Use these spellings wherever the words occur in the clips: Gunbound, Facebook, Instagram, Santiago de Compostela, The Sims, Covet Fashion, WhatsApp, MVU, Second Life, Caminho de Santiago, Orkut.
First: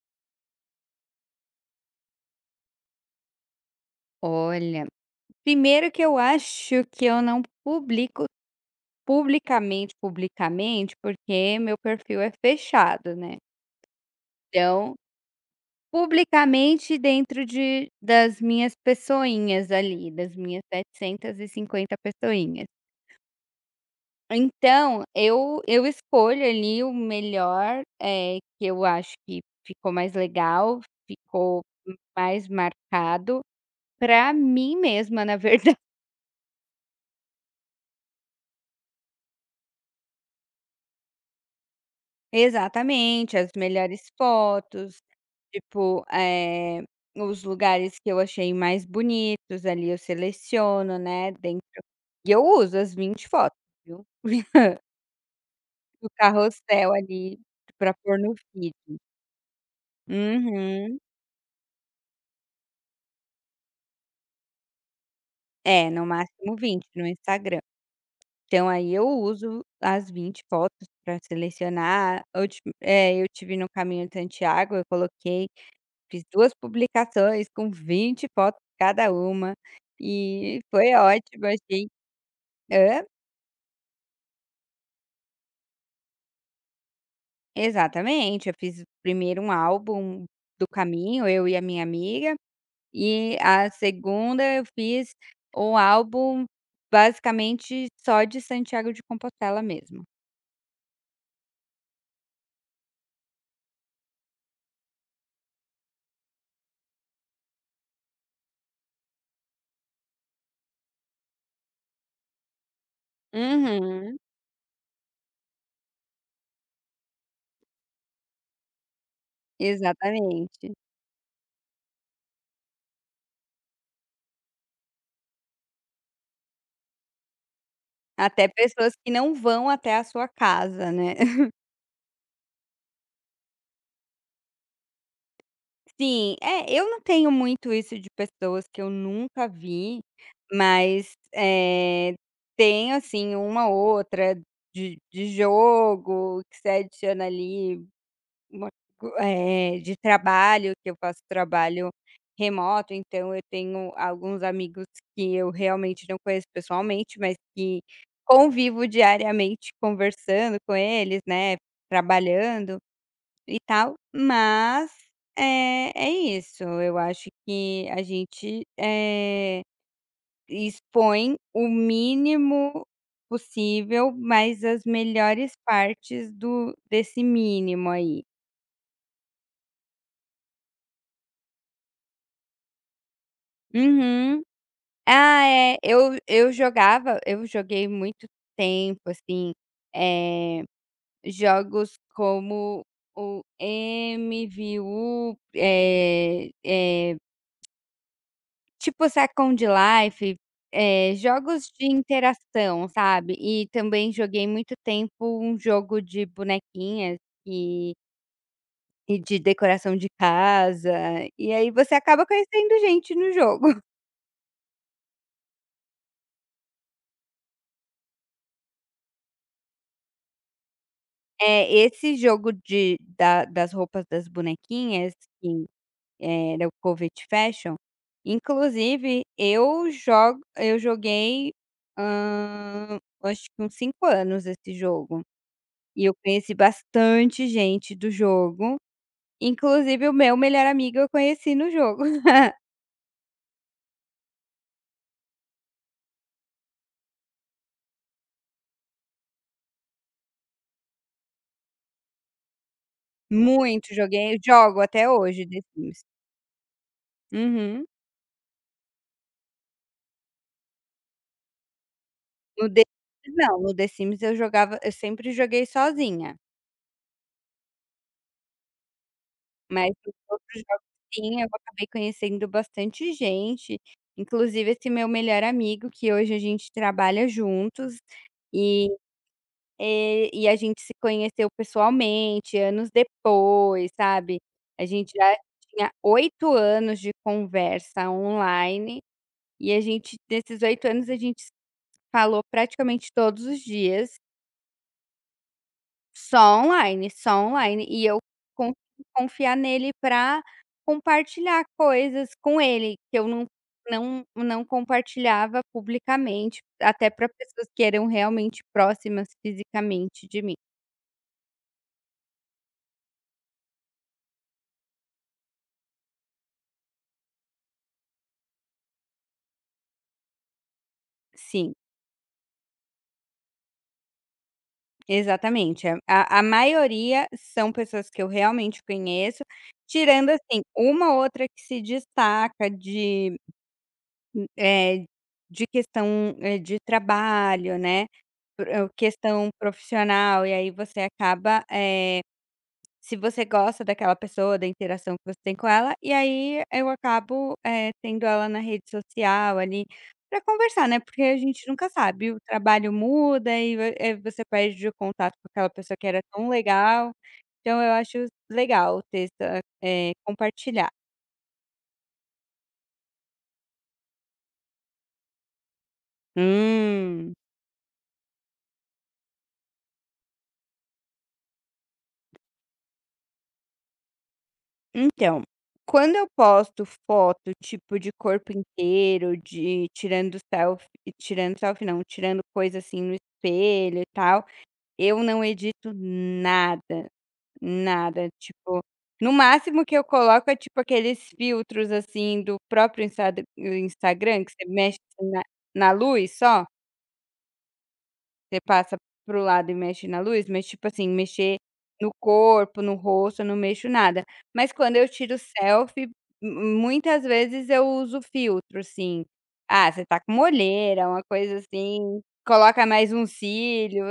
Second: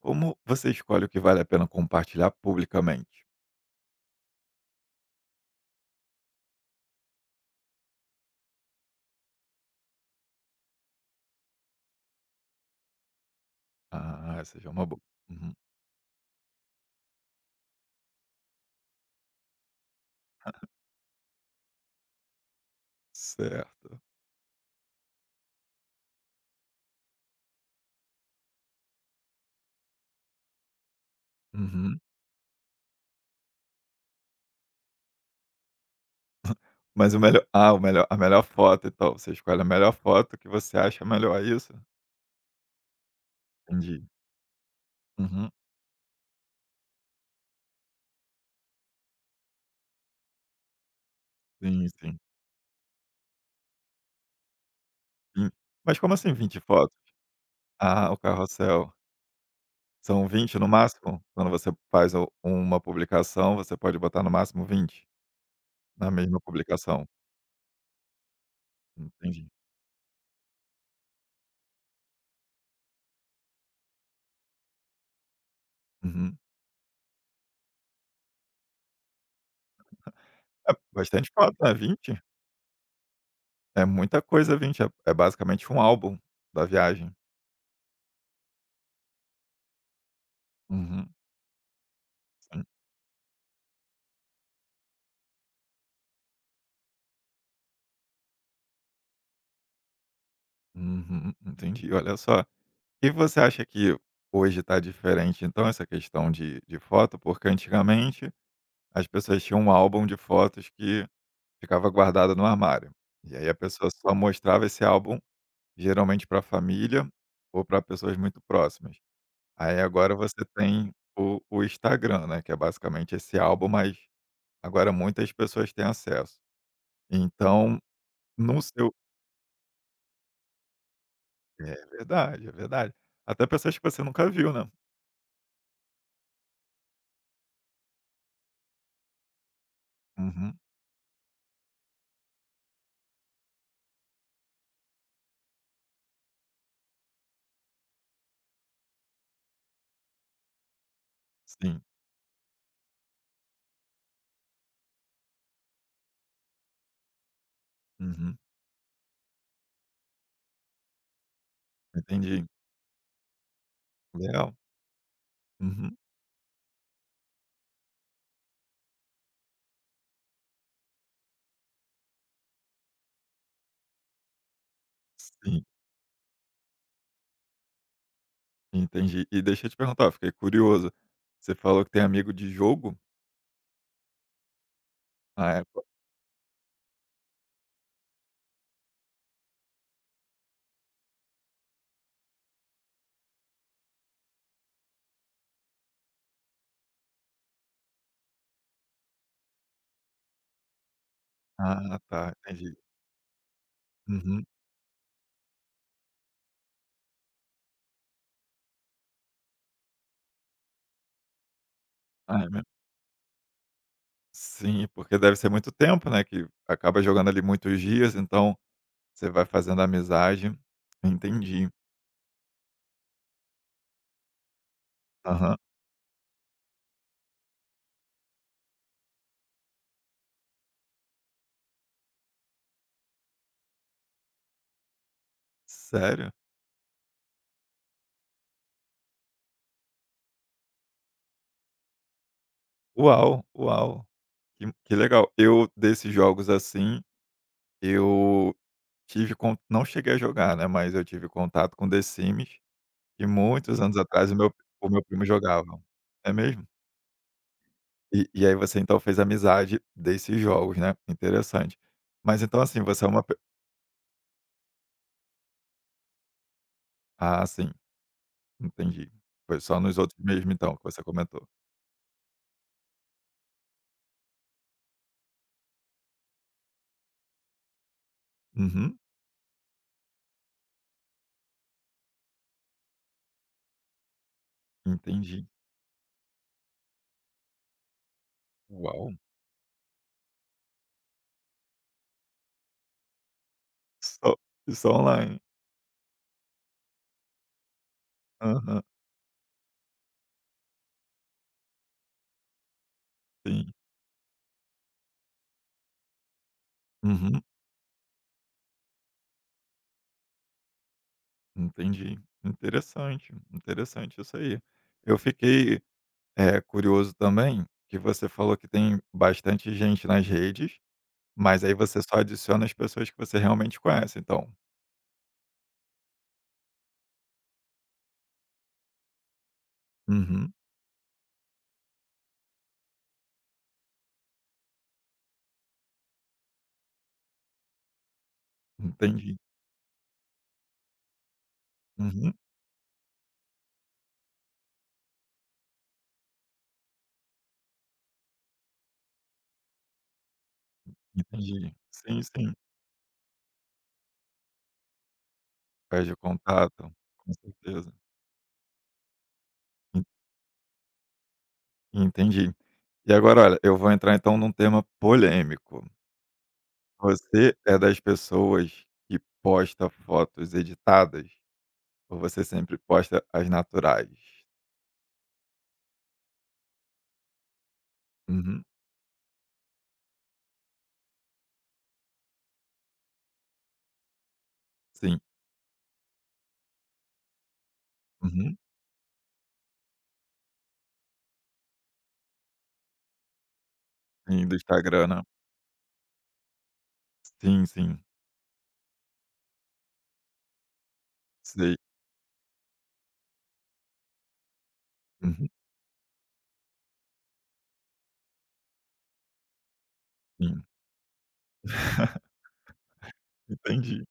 Como você escolhe o que vale a pena compartilhar publicamente? Olha, primeiro que eu acho que eu não publico publicamente, publicamente, porque meu perfil é fechado, né. Ah, essa já é uma Então, boa. Uhum. publicamente dentro de das minhas pessoinhas ali, das minhas 750 pessoinhas. Certo. Então, eu escolho ali o melhor, que eu acho que ficou mais legal, ficou Uhum. mais marcado para mim mesma, na verdade. Mas o melhor o melhor a melhor foto e tal, você escolhe a melhor foto que você acha melhor, é isso? Exatamente, as Entendi. melhores fotos, Uhum. tipo, os lugares que eu achei mais bonitos ali eu seleciono, né, dentro Sim, sim. e eu uso as 20 fotos, viu, Vin mas do como assim 20 carrossel fotos? ali pra Ah, o pôr no feed. carrossel. São 20 no Uhum. máximo? Quando você faz o uma publicação, você pode botar no máximo 20 É, no na mesma máximo 20 no publicação? Instagram. Então aí eu Entendi. uso as 20 fotos pra selecionar. Eu estive no Caminho de Santiago, eu coloquei. Fiz Uhum. 2 publicações com 20 fotos cada uma, e É foi bastante ótimo, foto, né, achei. 20? Hã? É muita coisa, 20 é basicamente um álbum da viagem. Exatamente, eu fiz primeiro um álbum do Uhum, caminho, eu e a minha amiga, sim. e a segunda eu fiz um álbum basicamente só de Santiago de Compostela mesmo. Uhum, entendi, olha só. E você acha que hoje está diferente, então, essa questão de foto? Porque antigamente as pessoas tinham um álbum de fotos que ficava guardado no armário, e aí a pessoa só Uhum. mostrava esse álbum, geralmente para a família ou para pessoas muito próximas. Aí agora você Exatamente. tem o Instagram, né, que é basicamente esse álbum, mas agora muitas pessoas têm acesso. Então. Até No seu, pessoas que não vão até a sua casa, né. é verdade, é verdade. Até pessoas que você nunca viu, né. Sim, é, eu não tenho muito isso de pessoas que eu nunca vi, Uhum, mas, tem, assim, uma outra de jogo que você adiciona ali, uma de trabalho, que eu faço sim. trabalho remoto, então eu tenho alguns amigos que eu realmente não conheço pessoalmente, mas que Uhum, convivo diariamente conversando com eles, né, entendi. trabalhando. E tal, Legal. mas, é Uhum, é isso, eu acho que a gente, expõe o mínimo possível, mas as melhores sim, partes do desse mínimo aí. entendi. E deixa eu te perguntar, eu fiquei curioso, você falou que tem amigo de jogo? Uhum. Ah, Ah, é é, po eu joguei muito tempo, assim, eh, jogos como o MVU, tipo Second Life, jogos de ah, tá, entendi. interação, sabe. E também Uhum. joguei muito tempo um jogo de bonequinhas e e de decoração de casa, e aí você acaba Ah, é mesmo? conhecendo gente no jogo. Sim, porque deve ser muito tempo, né, que acaba jogando ali muitos dias, então você vai fazendo amizade. Entendi. Esse jogo de da das roupas das bonequinhas, Aham. que era o Covet Fashion, inclusive eu joguei, acho que uns 5 anos esse jogo. E eu Sério? conheci bastante gente do jogo, inclusive o meu melhor amigo eu conheci no jogo. Uau, uau, que legal. Eu desses jogos assim Eu tive con não cheguei a jogar, né, mas eu tive contato com The Sims, e muitos Muito, anos atrás joguei jogo o meu até primo hoje The jogava. Sims. É mesmo? Uhum. E aí você então fez amizade desses jogos, né, interessante. Mas então No assim, The você é uma Sims pe não, no The Sims eu sempre joguei sozinha, ah sim, entendi. Foi só mas nos nos outros mesmo outros então que jogos você sim, eu comentou. acabei conhecendo bastante gente, inclusive esse meu melhor amigo que hoje a gente trabalha juntos, e. Uhum, E a gente se conheceu pessoalmente anos depois, sabe. A gente já entendi. tinha 8 anos de conversa online, Uau! e a gente nesses 8 anos a gente se falou praticamente todos os dias, Só só online. Só online, e eu Aham, consegui confiar nele para compartilhar coisas com ele, que eu não sim. não não compartilhava publicamente, até para Uhum, pessoas que eram realmente próximas fisicamente de mim. entendi. Interessante, interessante isso aí. Eu fiquei curioso também, que você falou que tem bastante gente nas redes, mas Sim. aí você só adiciona as pessoas que você realmente conhece, então. Exatamente. A maioria são pessoas que eu realmente conheço, tirando, Uhum, assim, uma outra que se destaca eh, de questão, de trabalho, né, entendi. questão profissional, e aí você acaba, Uhum, se você gosta daquela pessoa, da interação que você tem com ela, e aí eu acabo, tendo ela na rede social ali, para conversar, né, porque a gente entendi. nunca Sim, sabe, o sim. trabalho muda e você perde o contato com aquela pessoa que Perde o era tão contato, legal, com então certeza. eu acho legal ter essa En compartilhar. entendi. E agora olha, eu vou entrar então num tema polêmico. Hum, Você é das pessoas que posta fotos editadas? Ou você sempre posta as naturais? então, quando eu posto foto, tipo, de corpo Uhum, inteiro, de tirando selfie, tirando selfie não, tirando coisa assim no espelho e tal. sim. Eu não edito nada, nada, Uhum, tipo, no máximo que eu coloco é tipo aqueles filtros, assim, do próprio Instad Instagram sim, que do você mexe Instagram, né. assim na luz só, Sim, sim. você passa pro lado e mexe na luz, mas tipo assim, mexer Sei. no corpo, no rosto, eu não mexo nada. Mas quando eu tiro Uhum. selfie, mu muitas vezes eu uso filtro, assim, ah, você tá com uma Sim. olheira, uma coisa assim, coloca mais um cílio. Entendi,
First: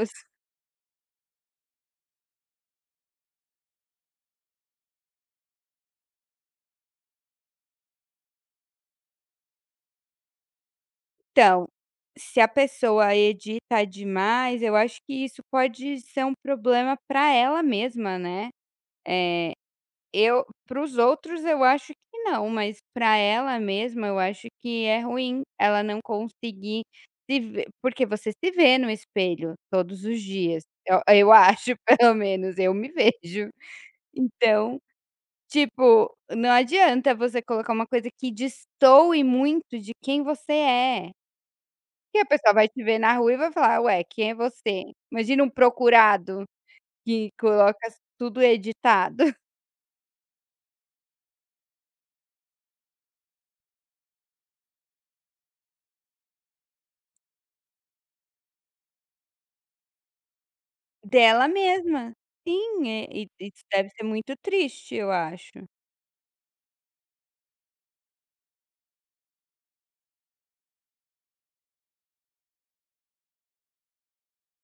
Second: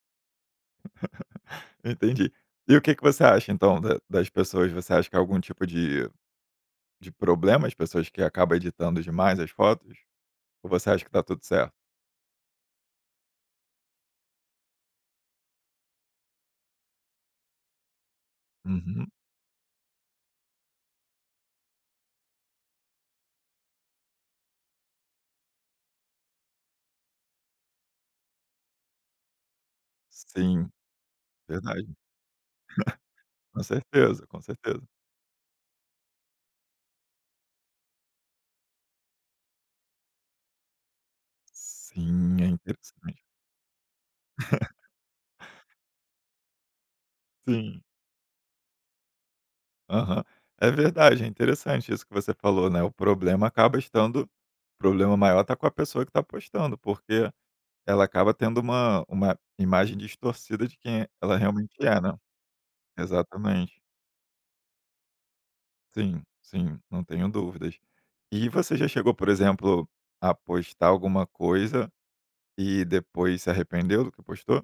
entendi. E o que que você acha então da das pessoas? Você acha que é algum tipo de problema as pessoas que acabam editando demais as fotos? Ou você acha que tá tudo Então, certo? se a pessoa edita demais, eu acho que isso pode ser um problema para ela mesma, né. Uhum. Eu para os outros eu acho que não, mas para ela mesma eu acho que é ruim ela não conseguir se ver porque você se vê no espelho todos os dias, Sim, eu acho verdade. pelo menos, eu me vejo. Com certeza, com Então, certeza. tipo, não adianta você colocar uma coisa que destoe muito de quem você é. Que a Sim, é pessoa vai te ver na interessante. rua e vai falar: "Ué, quem é você?". Imagina um procurado que coloca Sim. tudo editado. Aham. É verdade, é interessante isso que você falou, né, o problema acaba estando o problema maior tá com a pessoa que tá postando, porque ela acaba tendo uma imagem distorcida de quem ela Dela realmente é, mesma. né. Sim, e isso Exatamente. deve ser muito triste, eu acho. Sim, sim, não tenho dúvidas. E você já chegou, por exemplo, a postar alguma coisa e depois se arrependeu do que postou?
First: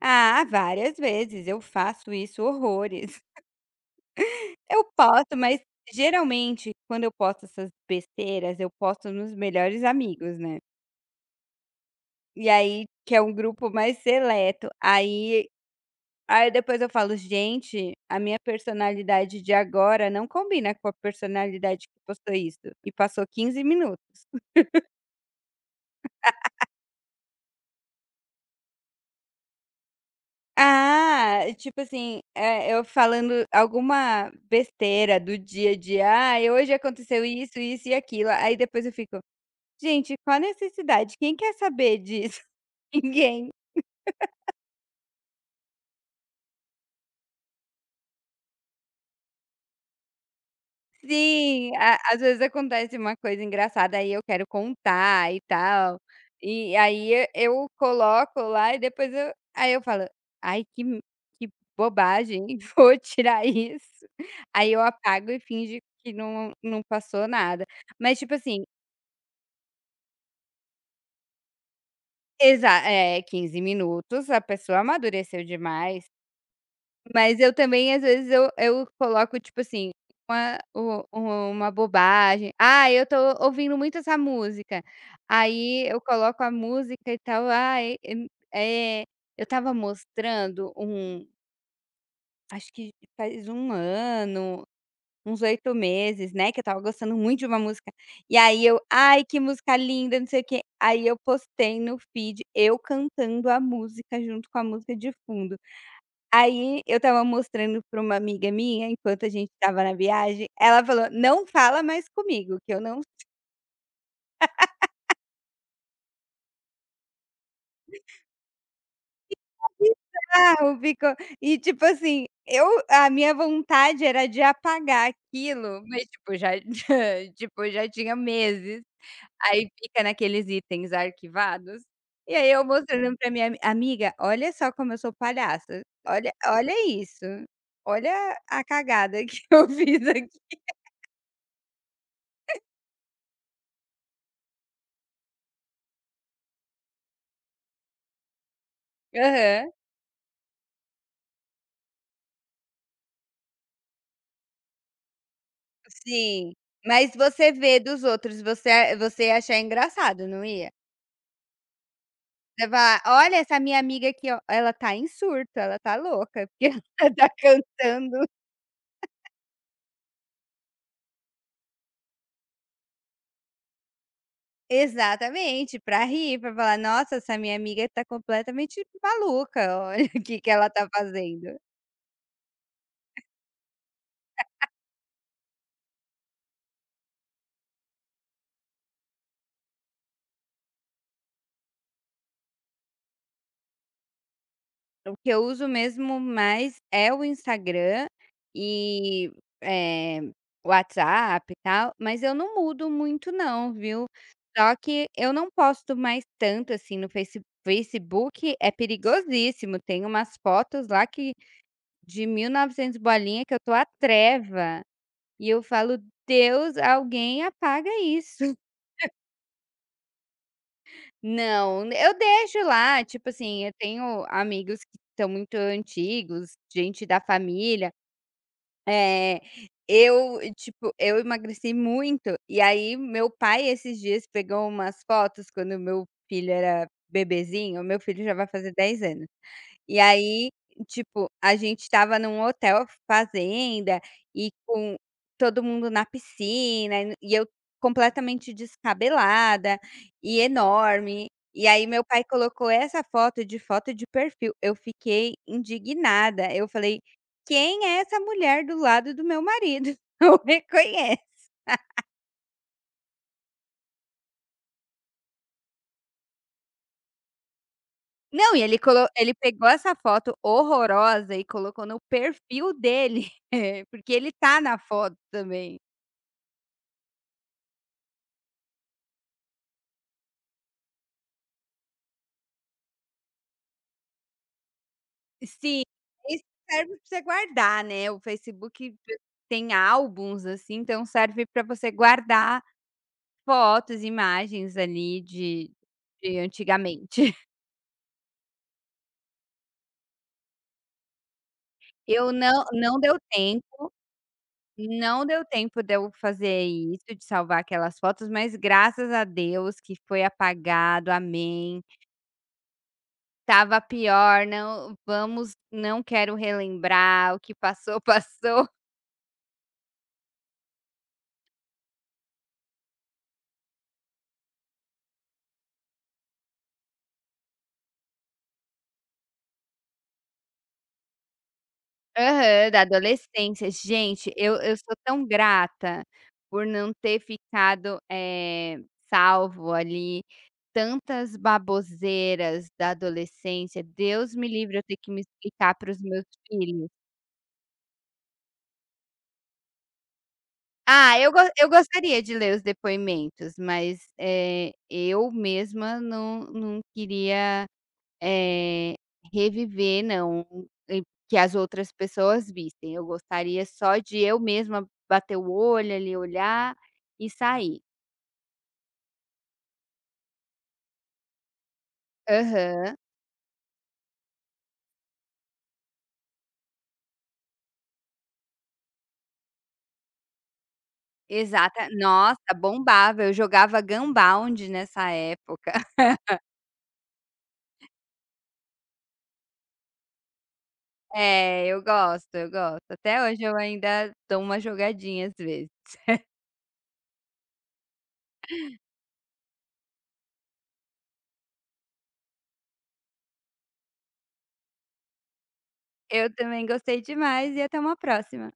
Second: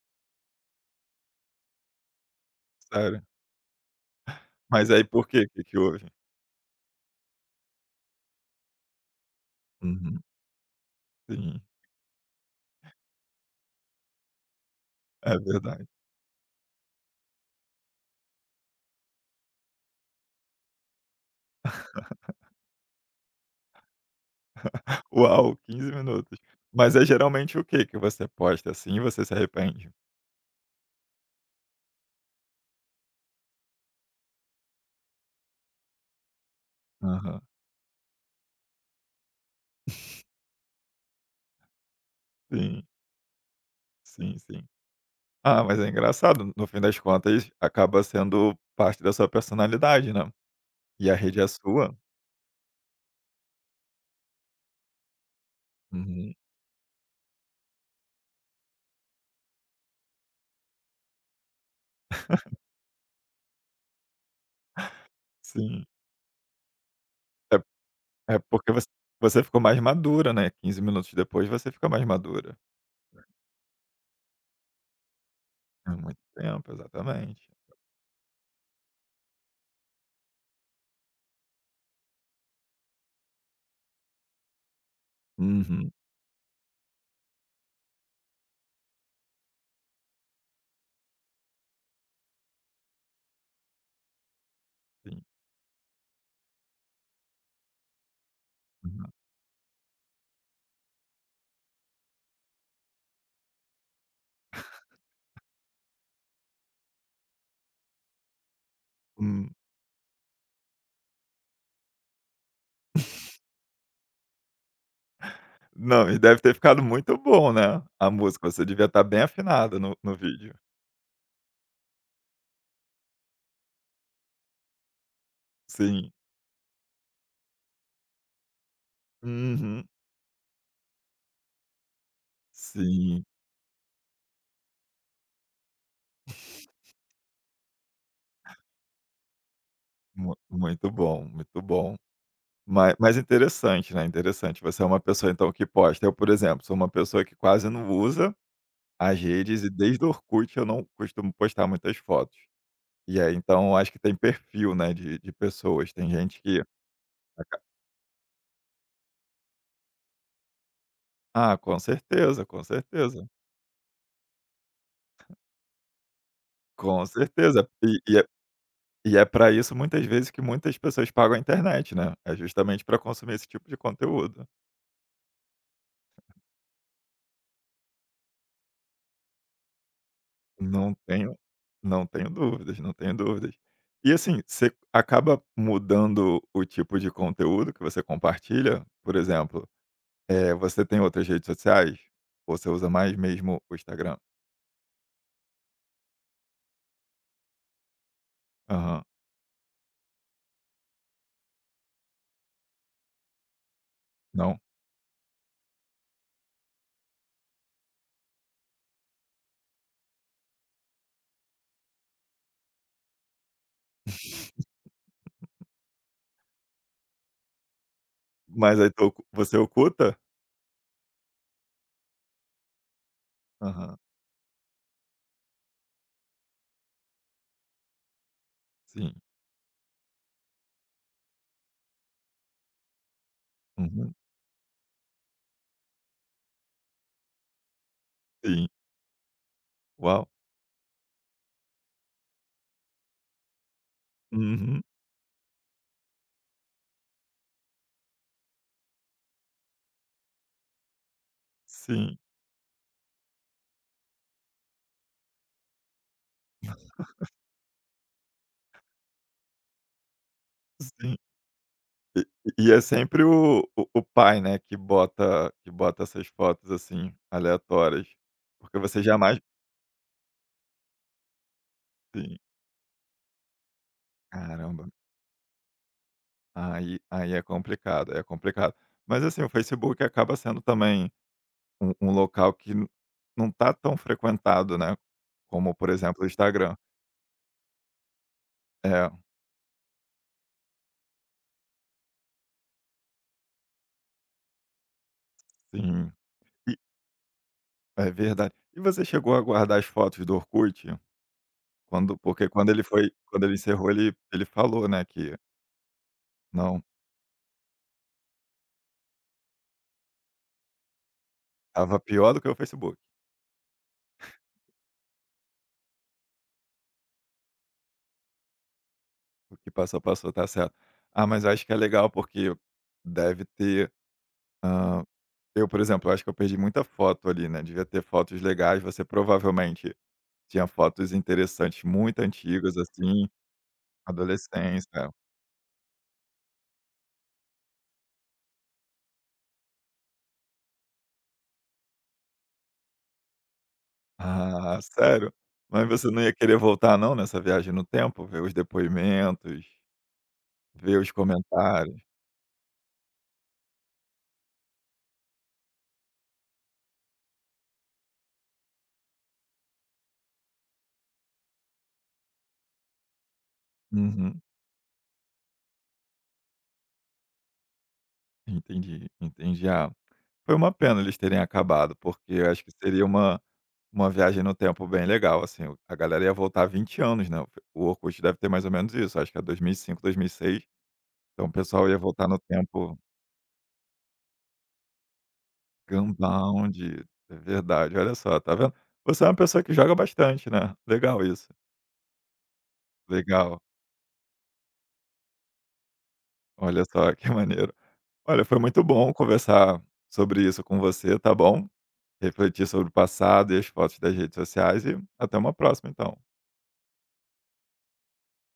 Ah, várias vezes eu faço isso horrores. Sério? Eu Mas aí por posto, quê? O mas Que que houve? geralmente quando eu posto essas besteiras, eu posto nos melhores Uhum, amigos, né. sim, E aí que é um grupo mais seleto, é aí verdade. Aí depois eu falo: "Gente, a minha personalidade de agora não combina com a personalidade que postou isso", e passou 15 minutos. Uau, 15 minutos. Mas é geralmente o que que você posta assim e você se arrepende? Ah, tipo assim, eu falando alguma besteira do dia a dia: "Ai, hoje aconteceu Aham. isso, isso e aquilo", aí depois eu fico: "Gente, qual a necessidade? Quem quer saber disso? Sim, Ninguém". sim, sim. Ah, mas é engraçado, no fim das contas, acaba sendo parte da sua personalidade, né. E a rede é Sim, sua. a às vezes acontece uma coisa engraçada, aí eu quero contar e tal, Uhum. e aí eu coloco lá e depois eu aí eu falo: "Ai que m que bobagem, vou tirar isso". Aí eu apago e finge Sim. que não passou É nada. Mas tipo é assim. porque você ficou mais madura, né, 15 minutos depois você fica mais madura. Exa É, 15 minutos, a pessoa amadureceu É demais. muito tempo, Mas exatamente. eu também, às vezes, eu coloco, tipo assim, uma u uma bobagem. "Ah, eu tô ouvindo muito essa música". Aí Uhum, eu coloco a música e tal. "Ai, é- eu estava mostrando um acho que faz um ano, sim. uns 8 meses, né, que eu estava gostando muito de uma música". E aí eu: Uhum. "Ai, que música linda, não sei o quê". Aí eu postei no feed eu cantando a música junto com a música de fundo. Aí eu estava mostrando pra uma amiga minha, enquanto a gente Hum. estava na viagem, ela falou: "Não fala mais comigo, que eu não sei". Não, e deve ter ficado muito bom, né, a música, você devia estar bem afinada no vídeo. Bizarro, ficou, e tipo assim, eu a minha vontade era de apagar aquilo, mas Sim. tipo já tipo já tinha meses, aí Uhum. fica naqueles itens arquivados, e aí eu mostrando Sim. pra minha "Amiga, olha só como eu sou palhaça, olha olha isso, olha a cagada que eu fiz Mu aqui". muito bom, muito bom. Ma mas interessante, né, interessante. Você é uma pessoa então que posta. Eu, por exemplo, sou uma pessoa que quase não usa as redes Aham. e desde o Orkut eu não costumo postar muitas fotos. E aí então acho que tem perfil, né, de pessoas. Tem gente Sim, que mas você aca vê dos outros, você ia achar engraçado, não ia? ah, com certeza, com Você falar: certeza, "Olha essa minha amiga aqui, ó, ela tá em surto, ela tá louca, porque com ela tá certeza. Cantando". E é pra isso muitas vezes que muitas pessoas pagam a internet, né, é justamente para consumir esse tipo de conteúdo. Exatamente, pra rir, pra falar: "Nossa, essa minha amiga tá completamente maluca, olha o que que ela tá Não tenho fazendo". Dúvidas, não tenho dúvidas. E assim, você acaba mudando o tipo de conteúdo que você compartilha? Por exemplo, você tem outras redes sociais? Ou você usa mais mesmo o Instagram? O que eu uso mesmo mais é o Instagram Aham. e, eh, WhatsApp e tal, mas eu não mudo muito não, viu. Não? Só que eu não posto mais tanto, assim, no Facebook é perigosíssimo, tem umas fotos lá que de 1900 bolinha que eu tô à treva, e eu falo: "Deus, alguém apaga isso". Mas aí tu ocu você oculta? Não, eu deixo lá, tipo assim, eu Aham. tenho amigos que são muito antigos, gente da família. Sim. É, eu, tipo, eu emagreci muito, e aí meu pai esses Uhum. dias pegou umas fotos quando meu filho era bebezinho, meu filho já vai Sim. fazer 10 anos. E Uau. aí, tipo, a gente estava num hotel fazenda e Uhum. com todo mundo na piscina e eu completamente descabelada e enorme. E aí meu Sim, pai colocou essa foto de perfil. Eu fiquei indignada. Eu falei: "Quem é essa mulher do lado do meu marido? Não sim. reconheço". E é sempre o pai, né, que bota essas fotos, assim, aleatórias. Não, e Porque você ele jamais pegou essa foto horrorosa e colocou no sim. perfil dele, porque ele tá na Caramba, foto também. Aí é complicado, aí é complicado. Mas assim, o Facebook acaba sendo também um local que n não tá tão frequentado, né, como, Sim, por exemplo, o é isso Instagram. serve para você guardar, né, o Facebook É, tem álbuns, assim, então serve para você guardar fotos, imagens ali sim. de E antigamente. é verdade. E você chegou a guardar as fotos do Orkut? Quando Eu porque quando ele não foi deu quando ele tempo, encerrou, ele falou, né, não que: deu tempo de eu fazer "Não, isso, de salvar aquelas fotos, mas graças a Deus que foi apagado, amém. estava pior do que o Facebook. Tava pior, não quero relembrar, o que passou, passou. O que passou, passou, tá certo". Ah, mas eu acho que é legal porque deve ter, eu, por exemplo, acho que eu perdi muita foto ali, né, devia ter fotos legais, você provavelmente tinha fotos interessantes muito Aham, antigas, da assim, adolescência. Gente, eu adolescência. sou É. tão grata por não ter ficado, salvo ali tantas baboseiras da adolescência. Deus me livre Ah, eu ter que me sério? explicar Mas para os você não meus ia querer filhos. voltar não nessa viagem no tempo? Ver os depoimentos, ver os Ah, eu comentários? gostaria de ler os depoimentos, mas, eu mesma não queria. Eh, Reviver não, e que as outras pessoas vissem, eu gostaria só de eu Uhum. mesma bater o olho ali, olhar e sair. Entendi, entendi. Ah, foi uma pena eles terem acabado, porque eu acho que Aham, seria uma viagem no tempo bem legal, assim, a galera ia voltar 20 anos, né, o Orkut deve ter mais ou menos isso, acho que é dois mil e cinco, 2006. Então o exata. pessoal ia voltar Nossa, no tempo bombava, eu jogava Gunbound nessa época. Gunbound. É verdade, olha só, tá vendo? Você é uma pessoa que joga bastante, né. Legal isso, É, eu gosto, eu gosto. Até hoje eu legal. ainda dou uma jogadinha às vezes. Olha só, que maneiro. Olha, foi muito bom conversar sobre isso com você, tá bom? Refletir sobre o passado e as fotos das redes sociais e até uma próxima então. Eu também gostei demais e até uma próxima.